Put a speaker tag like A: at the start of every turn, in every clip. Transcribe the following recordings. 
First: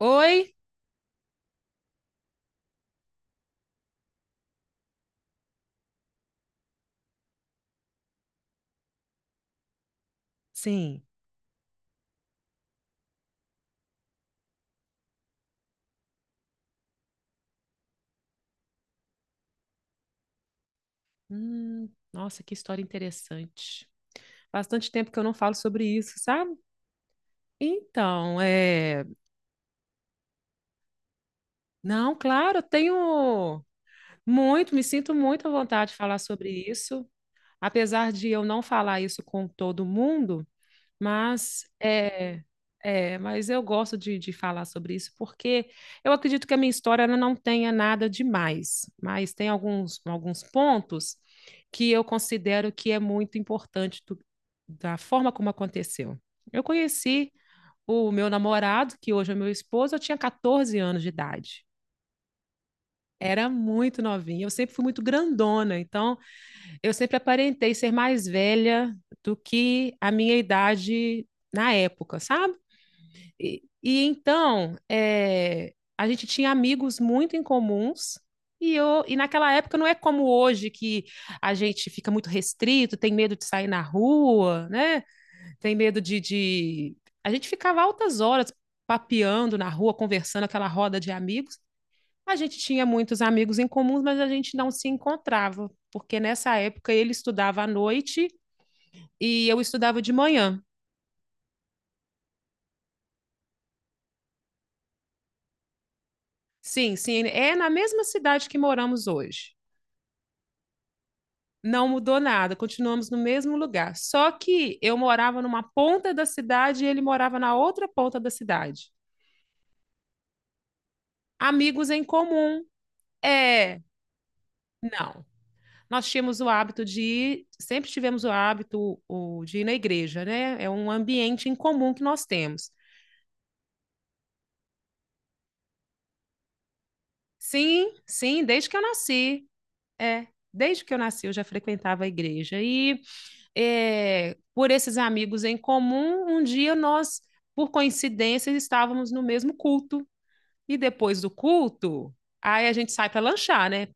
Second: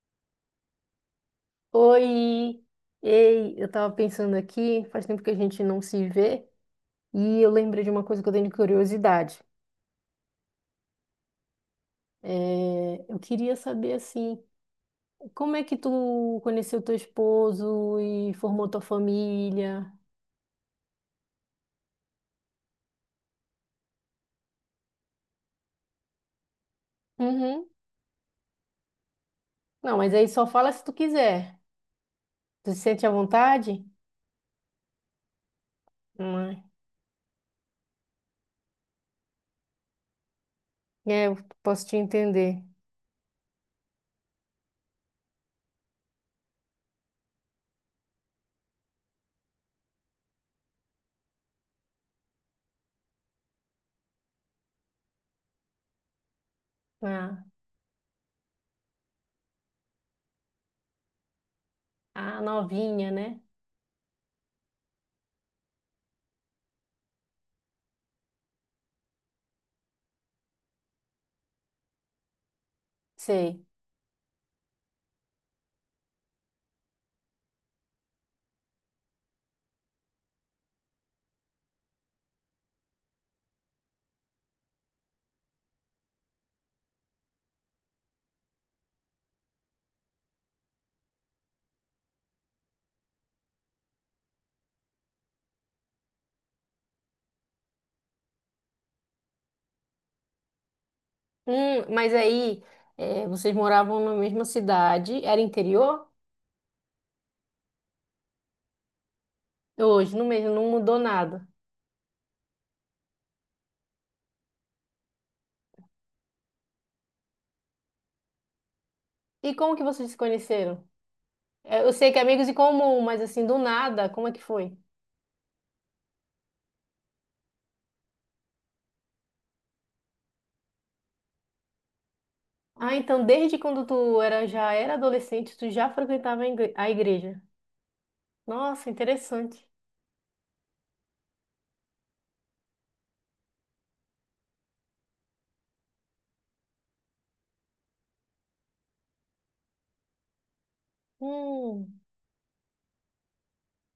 A: Oi?
B: Oi! Ei, eu tava pensando aqui, faz tempo que a gente não se vê, e eu lembrei de uma coisa que eu tenho de curiosidade.
A: Sim.
B: É, eu queria saber, assim, como é que tu conheceu teu esposo e formou tua família?
A: Nossa, que história interessante. Bastante tempo que eu não falo sobre isso, sabe?
B: Uhum.
A: Então, é.
B: Não, mas aí só fala se tu quiser.
A: Não, claro, eu
B: Tu se sente à
A: tenho
B: vontade?
A: muito, me sinto muito à vontade de falar sobre
B: Hum.
A: isso. Apesar de eu não falar isso com todo mundo,
B: É, eu
A: mas
B: posso te entender.
A: mas eu gosto de falar sobre isso porque eu acredito que a minha história ela não tenha nada demais, mas tem alguns pontos que eu considero que é muito importante da forma como aconteceu. Eu conheci
B: Ah,
A: o meu namorado, que hoje é meu esposo, eu tinha 14 anos de idade.
B: a novinha, né?
A: Era muito novinha, eu sempre fui muito grandona, então eu sempre aparentei ser mais velha do que a minha idade na época, sabe? E,
B: Sei.
A: e então, a gente tinha amigos muito em comuns. E naquela época não é como hoje que a gente fica muito restrito, tem medo de sair na rua, né? Tem medo de. A gente ficava altas horas papeando na rua, conversando, aquela roda de amigos. A gente tinha muitos amigos em comuns, mas a gente não se encontrava, porque nessa época ele estudava à noite e eu estudava de manhã.
B: Mas aí, é, vocês moravam na mesma cidade, era interior?
A: Sim, é na mesma cidade que moramos hoje.
B: Hoje, no mesmo, não mudou nada.
A: Não mudou nada, continuamos no mesmo lugar. Só que eu morava numa ponta da cidade e ele morava na outra ponta da cidade.
B: E como que vocês se conheceram? É,
A: Amigos
B: eu
A: em
B: sei que é amigos em
A: comum.
B: comum, mas assim, do
A: É,
B: nada, como é que foi?
A: não. Nós tínhamos o hábito de ir, sempre tivemos o hábito de ir na igreja, né? É um ambiente em comum que nós temos.
B: Ah, então desde quando tu era, já era adolescente, tu já frequentava a a igreja.
A: Sim, desde que eu
B: Nossa,
A: nasci.
B: interessante.
A: É, desde que eu nasci eu já frequentava a igreja. E por esses amigos em comum, por coincidência, estávamos no mesmo culto. E depois do
B: Hum,
A: culto, aí a gente sai para lanchar, né?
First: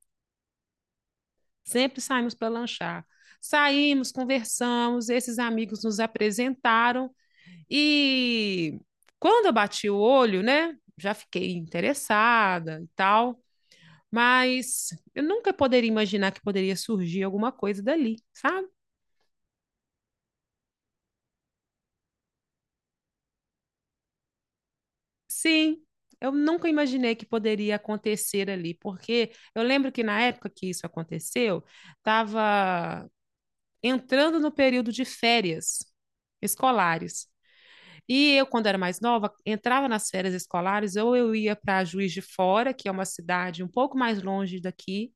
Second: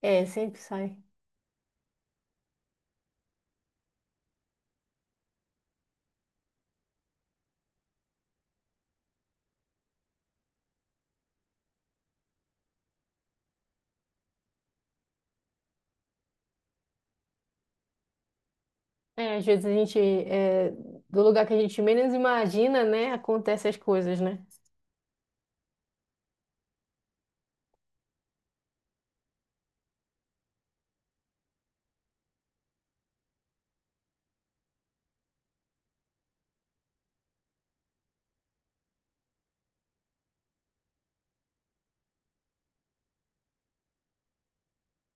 B: é, sempre sai.
A: Sempre saímos para lanchar. Saímos, conversamos, esses amigos nos apresentaram e quando eu bati o olho, né, já fiquei interessada e tal, mas eu nunca poderia imaginar que poderia surgir alguma coisa dali, sabe?
B: É, às vezes a gente, é, do lugar que a gente menos imagina, né, acontecem as coisas, né?
A: Sim, eu nunca imaginei que poderia acontecer ali, porque eu lembro que na época que isso aconteceu, estava entrando no período de férias escolares. E eu, quando era mais nova, entrava nas férias escolares, ou eu ia para Juiz de Fora, que é uma cidade um pouco mais longe daqui,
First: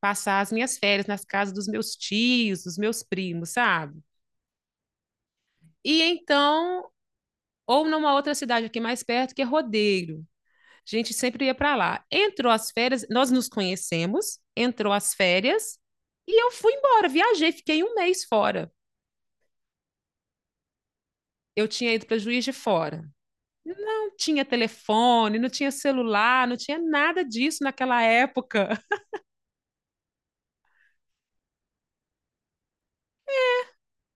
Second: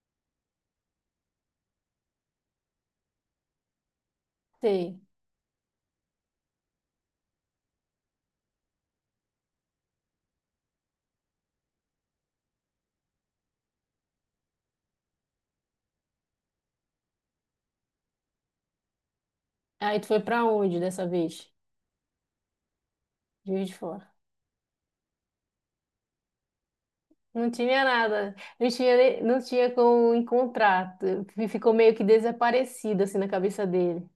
A: passar as minhas férias nas casas dos meus tios, dos meus primos, sabe?
B: Sei.
A: E então, ou numa outra cidade aqui mais perto, que é Rodeiro. A gente sempre ia para lá. Entrou as férias, nós nos conhecemos, entrou as férias, e eu fui embora, viajei, fiquei 1 mês fora.
B: Aí tu foi pra onde dessa vez?
A: Eu tinha ido para Juiz de Fora.
B: Juiz de Fora.
A: Não tinha telefone, não tinha celular, não tinha nada
B: Não
A: disso
B: tinha
A: naquela
B: nada, não
A: época.
B: tinha, não tinha como encontrar. Ficou meio que desaparecido assim na cabeça dele.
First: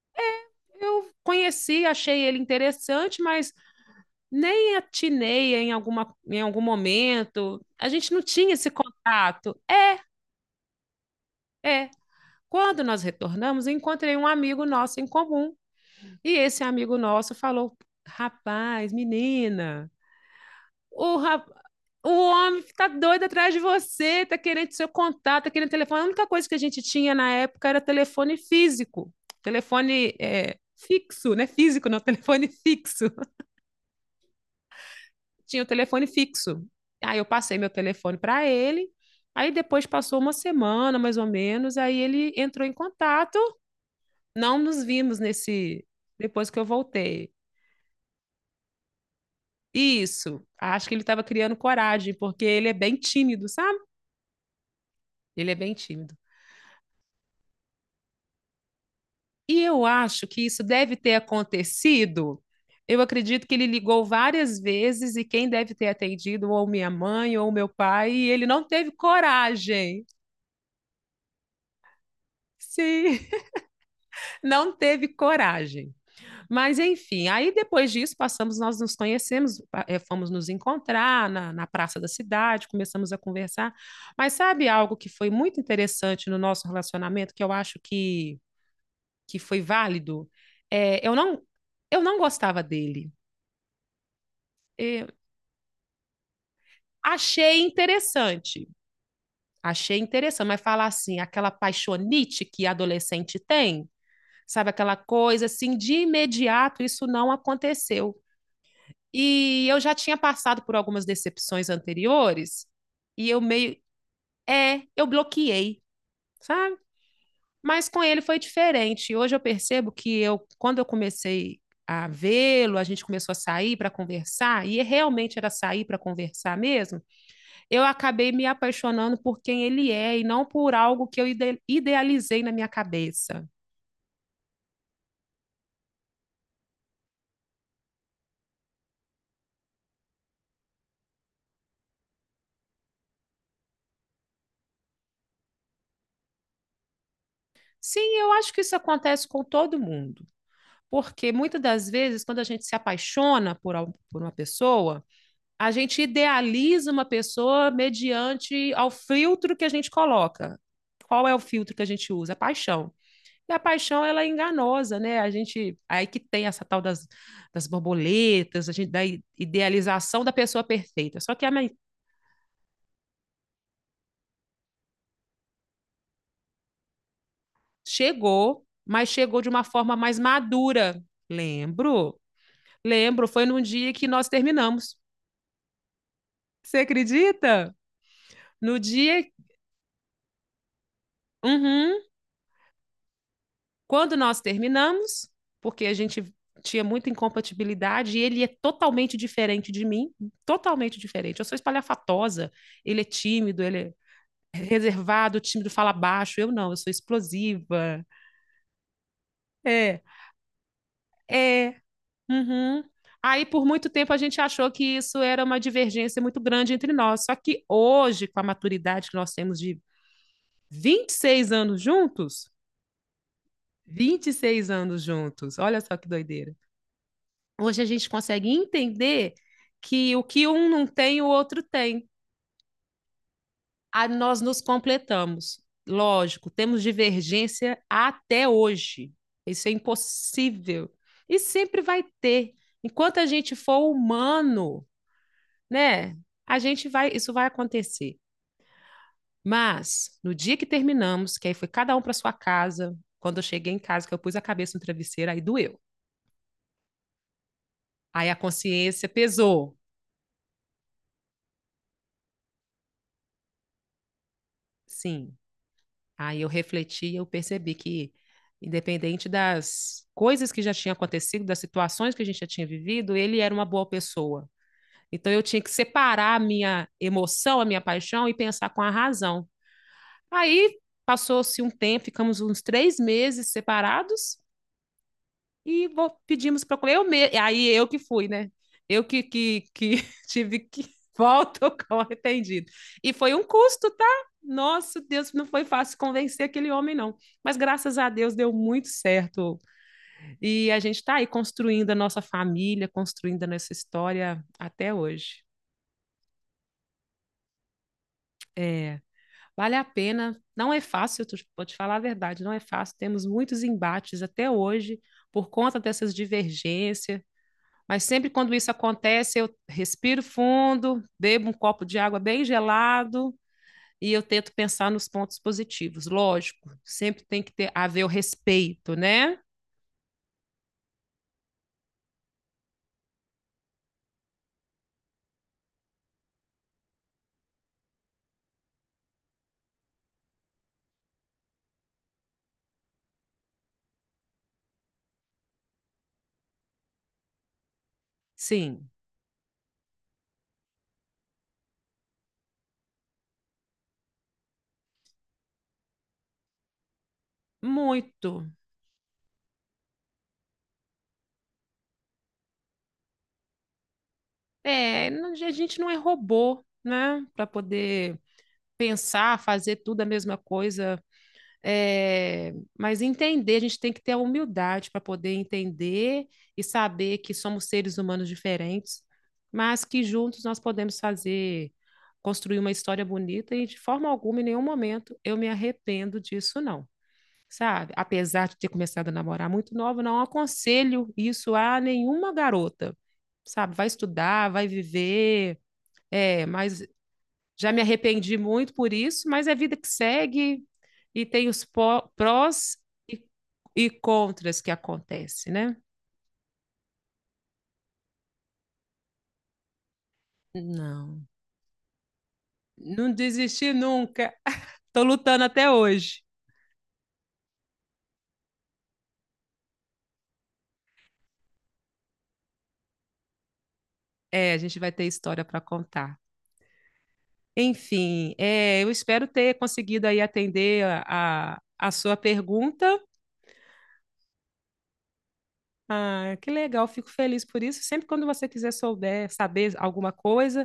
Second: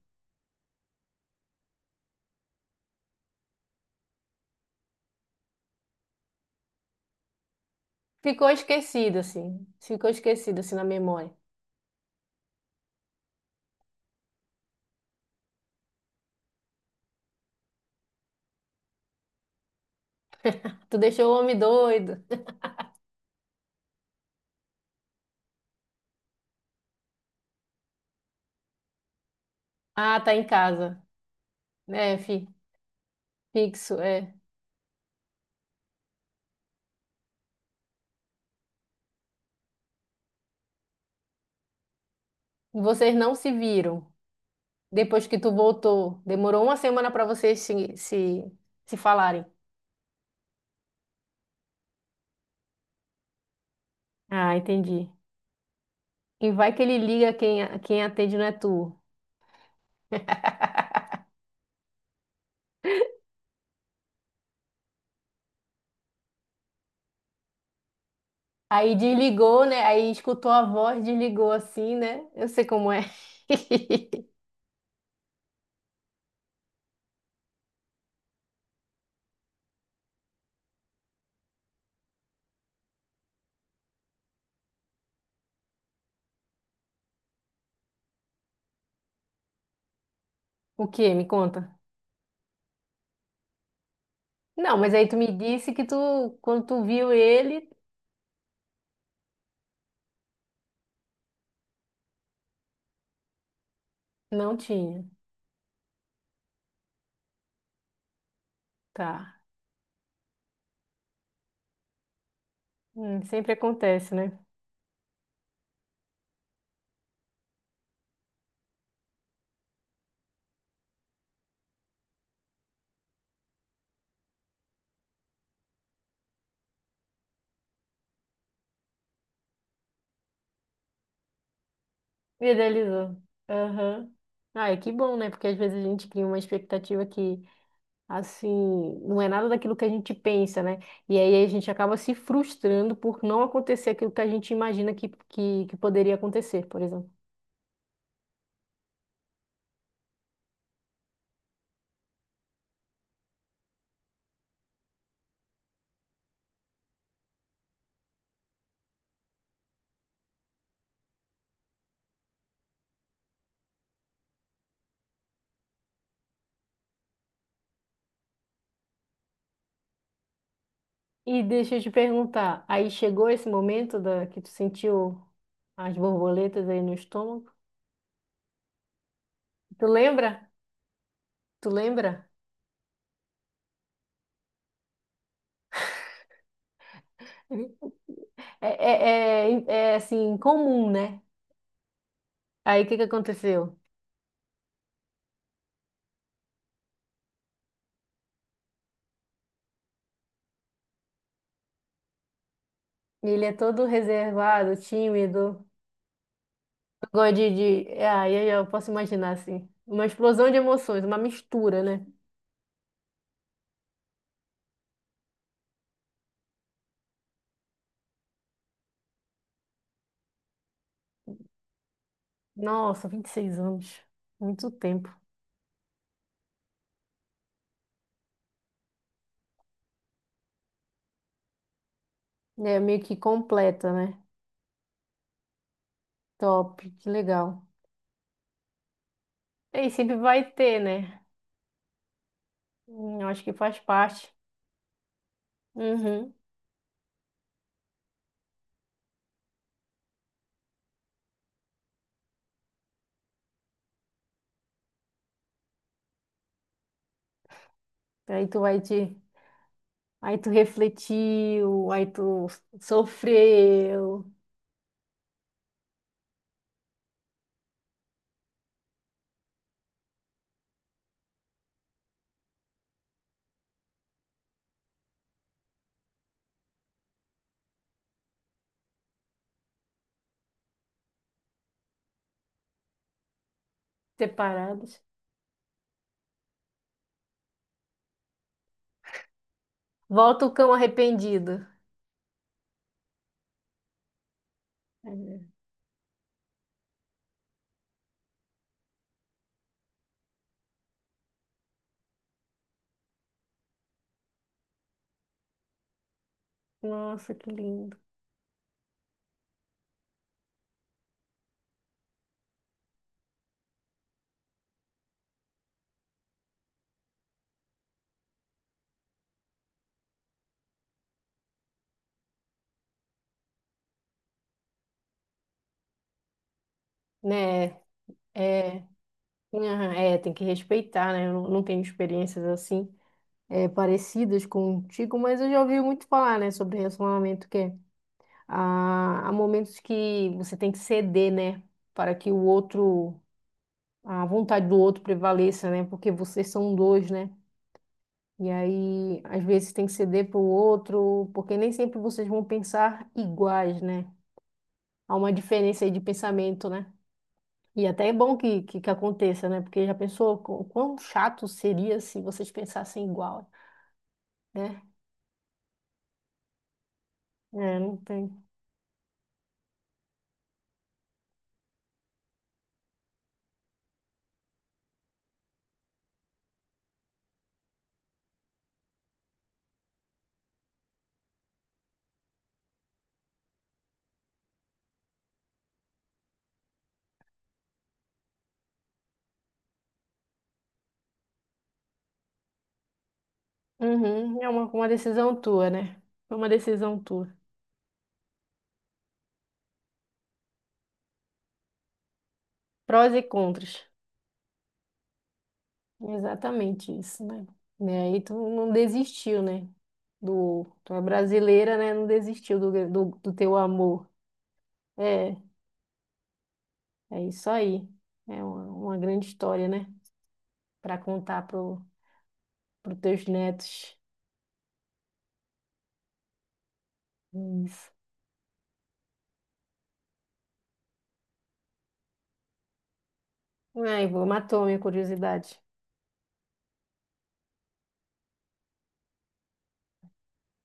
A: Eu conheci, achei ele interessante, mas nem atinei em algum momento. A gente não tinha esse contato.
B: Ficou esquecido assim na memória.
A: É. Quando nós retornamos, encontrei um amigo nosso em comum. E esse amigo nosso falou: rapaz, menina,
B: Tu
A: O,
B: deixou o
A: rap...
B: homem
A: o
B: doido.
A: homem tá doido atrás de você, tá querendo seu contato, tá querendo telefone. A única coisa que a gente tinha na época era telefone físico. Telefone
B: Ah, tá em casa.
A: fixo, né? Físico, não,
B: É,
A: telefone fixo.
B: fixo, é.
A: Tinha o telefone fixo. Aí eu passei meu telefone para ele. Aí depois passou uma semana, mais ou menos, aí ele entrou em
B: Vocês não
A: contato.
B: se viram
A: Não nos vimos
B: depois que tu
A: nesse
B: voltou.
A: depois que eu
B: Demorou uma semana para
A: voltei.
B: vocês se falarem.
A: Isso, acho que ele estava criando coragem, porque ele é bem tímido, sabe?
B: Ah, entendi.
A: Ele é bem tímido.
B: E vai que ele liga, quem, quem atende não é tu.
A: E eu acho que isso deve ter acontecido. Eu acredito que ele ligou várias vezes e quem deve ter atendido ou minha mãe ou meu pai, e ele não teve
B: Aí desligou, né?
A: coragem.
B: Aí escutou a voz, desligou assim, né? Eu sei como é.
A: Sim, não teve coragem. Mas enfim, aí depois disso passamos, nós nos conhecemos, fomos nos encontrar na praça da cidade, começamos a conversar. Mas sabe algo que foi muito interessante no nosso relacionamento, que foi válido?
B: O
A: É, eu
B: quê? Me
A: não,
B: conta.
A: eu não gostava dele.
B: Não, mas
A: É,
B: aí tu me disse que tu, quando tu viu
A: Achei
B: ele,
A: achei interessante, mas falar assim, aquela paixonite que adolescente tem,
B: não
A: sabe, aquela
B: tinha.
A: coisa assim, de imediato isso não aconteceu.
B: Tá.
A: E eu já tinha passado por algumas decepções anteriores, e eu
B: Sempre
A: meio,
B: acontece, né?
A: eu bloqueei, sabe? Mas com ele foi diferente. Hoje eu percebo que eu, quando eu comecei a vê-lo, a gente começou a sair para conversar, e realmente era sair para conversar mesmo, eu acabei me apaixonando por quem ele é e não por algo que eu idealizei na minha
B: Idealizou.
A: cabeça.
B: Aham. Ah, é que bom, né? Porque às vezes a gente cria uma expectativa que, assim, não é nada daquilo que a gente pensa, né? E aí a gente acaba se frustrando por não acontecer aquilo que a gente imagina que poderia acontecer, por exemplo.
A: Sim, eu acho que isso acontece com todo mundo, porque muitas das vezes, quando a gente se apaixona por uma pessoa, a gente idealiza uma pessoa mediante ao filtro que a gente coloca. Qual é o filtro que a gente usa? A paixão. E a paixão, ela é enganosa, né? A gente, aí que tem essa tal das borboletas, a gente, da idealização da pessoa perfeita. Só
B: E
A: que a, men-
B: deixa eu te perguntar, aí chegou esse momento da que tu sentiu as borboletas aí no estômago?
A: Chegou, mas chegou de uma
B: Tu
A: forma mais
B: lembra?
A: madura.
B: Tu
A: Lembro,
B: lembra?
A: lembro, foi num dia que nós terminamos. Você acredita? No dia,
B: Assim, comum, né?
A: uhum,
B: Aí o que que aconteceu?
A: quando nós terminamos, porque a gente tinha muita incompatibilidade e ele é totalmente diferente de mim, totalmente diferente. Eu sou espalhafatosa,
B: Ele é
A: ele
B: todo
A: é
B: reservado,
A: reservado,
B: tímido,
A: tímido, fala baixo. Eu não, eu sou
B: gosta de...
A: explosiva.
B: Aí eu posso imaginar, assim,
A: É,
B: uma explosão de emoções, uma
A: é.
B: mistura, né?
A: Uhum. Aí, por muito tempo, a gente achou que isso era uma divergência muito grande entre nós. Só que hoje, com a maturidade que nós temos de 26 anos juntos,
B: Nossa, 26 anos,
A: vinte e seis
B: muito
A: anos
B: tempo.
A: juntos, olha só que doideira. Hoje a gente consegue entender que o que um não tem, o outro tem.
B: É meio que completa,
A: Aí
B: né?
A: nós nos completamos. Lógico, temos
B: Top, que legal.
A: divergência até hoje. Isso é
B: E sempre vai ter,
A: impossível.
B: né?
A: E sempre vai ter. Enquanto a
B: Eu acho que
A: gente
B: faz
A: for
B: parte.
A: humano, né?
B: Uhum.
A: A gente vai, isso vai acontecer. Mas no dia que terminamos, que aí foi cada um para sua casa, quando eu cheguei em casa, que eu pus a cabeça no travesseiro, aí doeu. Aí a
B: Aí tu vai te.
A: consciência pesou.
B: Aí tu refletiu, aí tu sofreu,
A: Sim. Aí eu refleti e eu percebi que, independente das coisas que já tinham acontecido, das situações que a gente já tinha vivido, ele era uma boa pessoa. Então eu tinha que separar a minha emoção, a minha paixão e pensar com a razão. Aí passou-se um tempo, ficamos uns 3 meses separados.
B: separados.
A: Pedimos para comer. Aí eu que fui, né? Eu que
B: Volta o
A: tive
B: cão
A: que.
B: arrependido.
A: Volto com arrependido. E foi um custo, tá? Nossa, Deus,
B: É.
A: não foi fácil convencer aquele homem, não. Mas graças a Deus deu muito certo. E a gente está aí construindo a nossa família, construindo a nossa história até hoje.
B: Nossa, que lindo.
A: É, vale a pena. Não é fácil, vou te falar a verdade, não é fácil. Temos muitos embates até hoje por conta dessas divergências. Mas sempre quando isso acontece, eu respiro fundo, bebo um copo de água bem gelado e eu tento pensar nos pontos positivos. Lógico, sempre tem que
B: Né?
A: ter haver o
B: É,
A: respeito, né?
B: aham, é, tem que respeitar, né? Eu não tenho experiências assim é, parecidas contigo, mas eu já ouvi muito falar, né, sobre relacionamento que é, há momentos que você tem que ceder, né, para que o outro a vontade do outro prevaleça, né? Porque vocês são dois, né? E
A: Sim,
B: aí, às vezes, tem que ceder para o outro, porque nem sempre vocês vão pensar iguais, né? Há uma diferença aí de pensamento, né? E até é bom
A: muito.
B: que aconteça, né? Porque já pensou quão chato seria se vocês pensassem igual, né?
A: É, a gente não é robô, né? Para
B: É, não
A: poder
B: tem.
A: pensar, fazer tudo a mesma coisa. Mas entender, a gente tem que ter a humildade para poder entender e saber que somos seres humanos diferentes, mas que juntos nós podemos fazer, construir uma história bonita e de forma alguma, em nenhum momento, eu me arrependo disso, não. Sabe? Apesar de ter começado a namorar muito nova, não aconselho isso a nenhuma garota. Sabe? Vai
B: Uhum, é
A: estudar, vai
B: uma decisão
A: viver,
B: tua, né? É uma
A: mas
B: decisão tua.
A: já me arrependi muito por isso, mas é vida que segue, e tem os prós
B: Prós e
A: e,
B: contras.
A: e contras que acontecem, né?
B: Exatamente isso, né? Né, aí tu não desistiu, né? Do, tu é
A: Não.
B: brasileira, né? Não desistiu
A: Não
B: do teu
A: desisti
B: amor.
A: nunca. Estou
B: É,
A: lutando até hoje.
B: é isso aí. É uma grande história, né? Para contar pro, pro teus netos.
A: É, a gente vai ter história para contar.
B: É. Isso.
A: Enfim, eu espero ter conseguido aí atender a sua pergunta.
B: Ai, vou, matou a minha curiosidade.
A: Ah, que legal, fico feliz por isso. Sempre quando você quiser souber, saber alguma coisa,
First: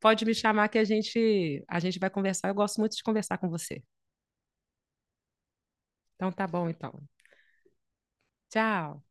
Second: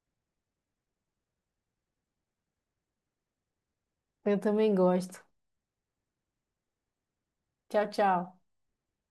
A: pode me chamar que a gente vai conversar. Eu gosto muito de conversar com você.
B: Eu também gosto.
A: Então tá bom então.
B: Tchau, tchau.
A: Tchau.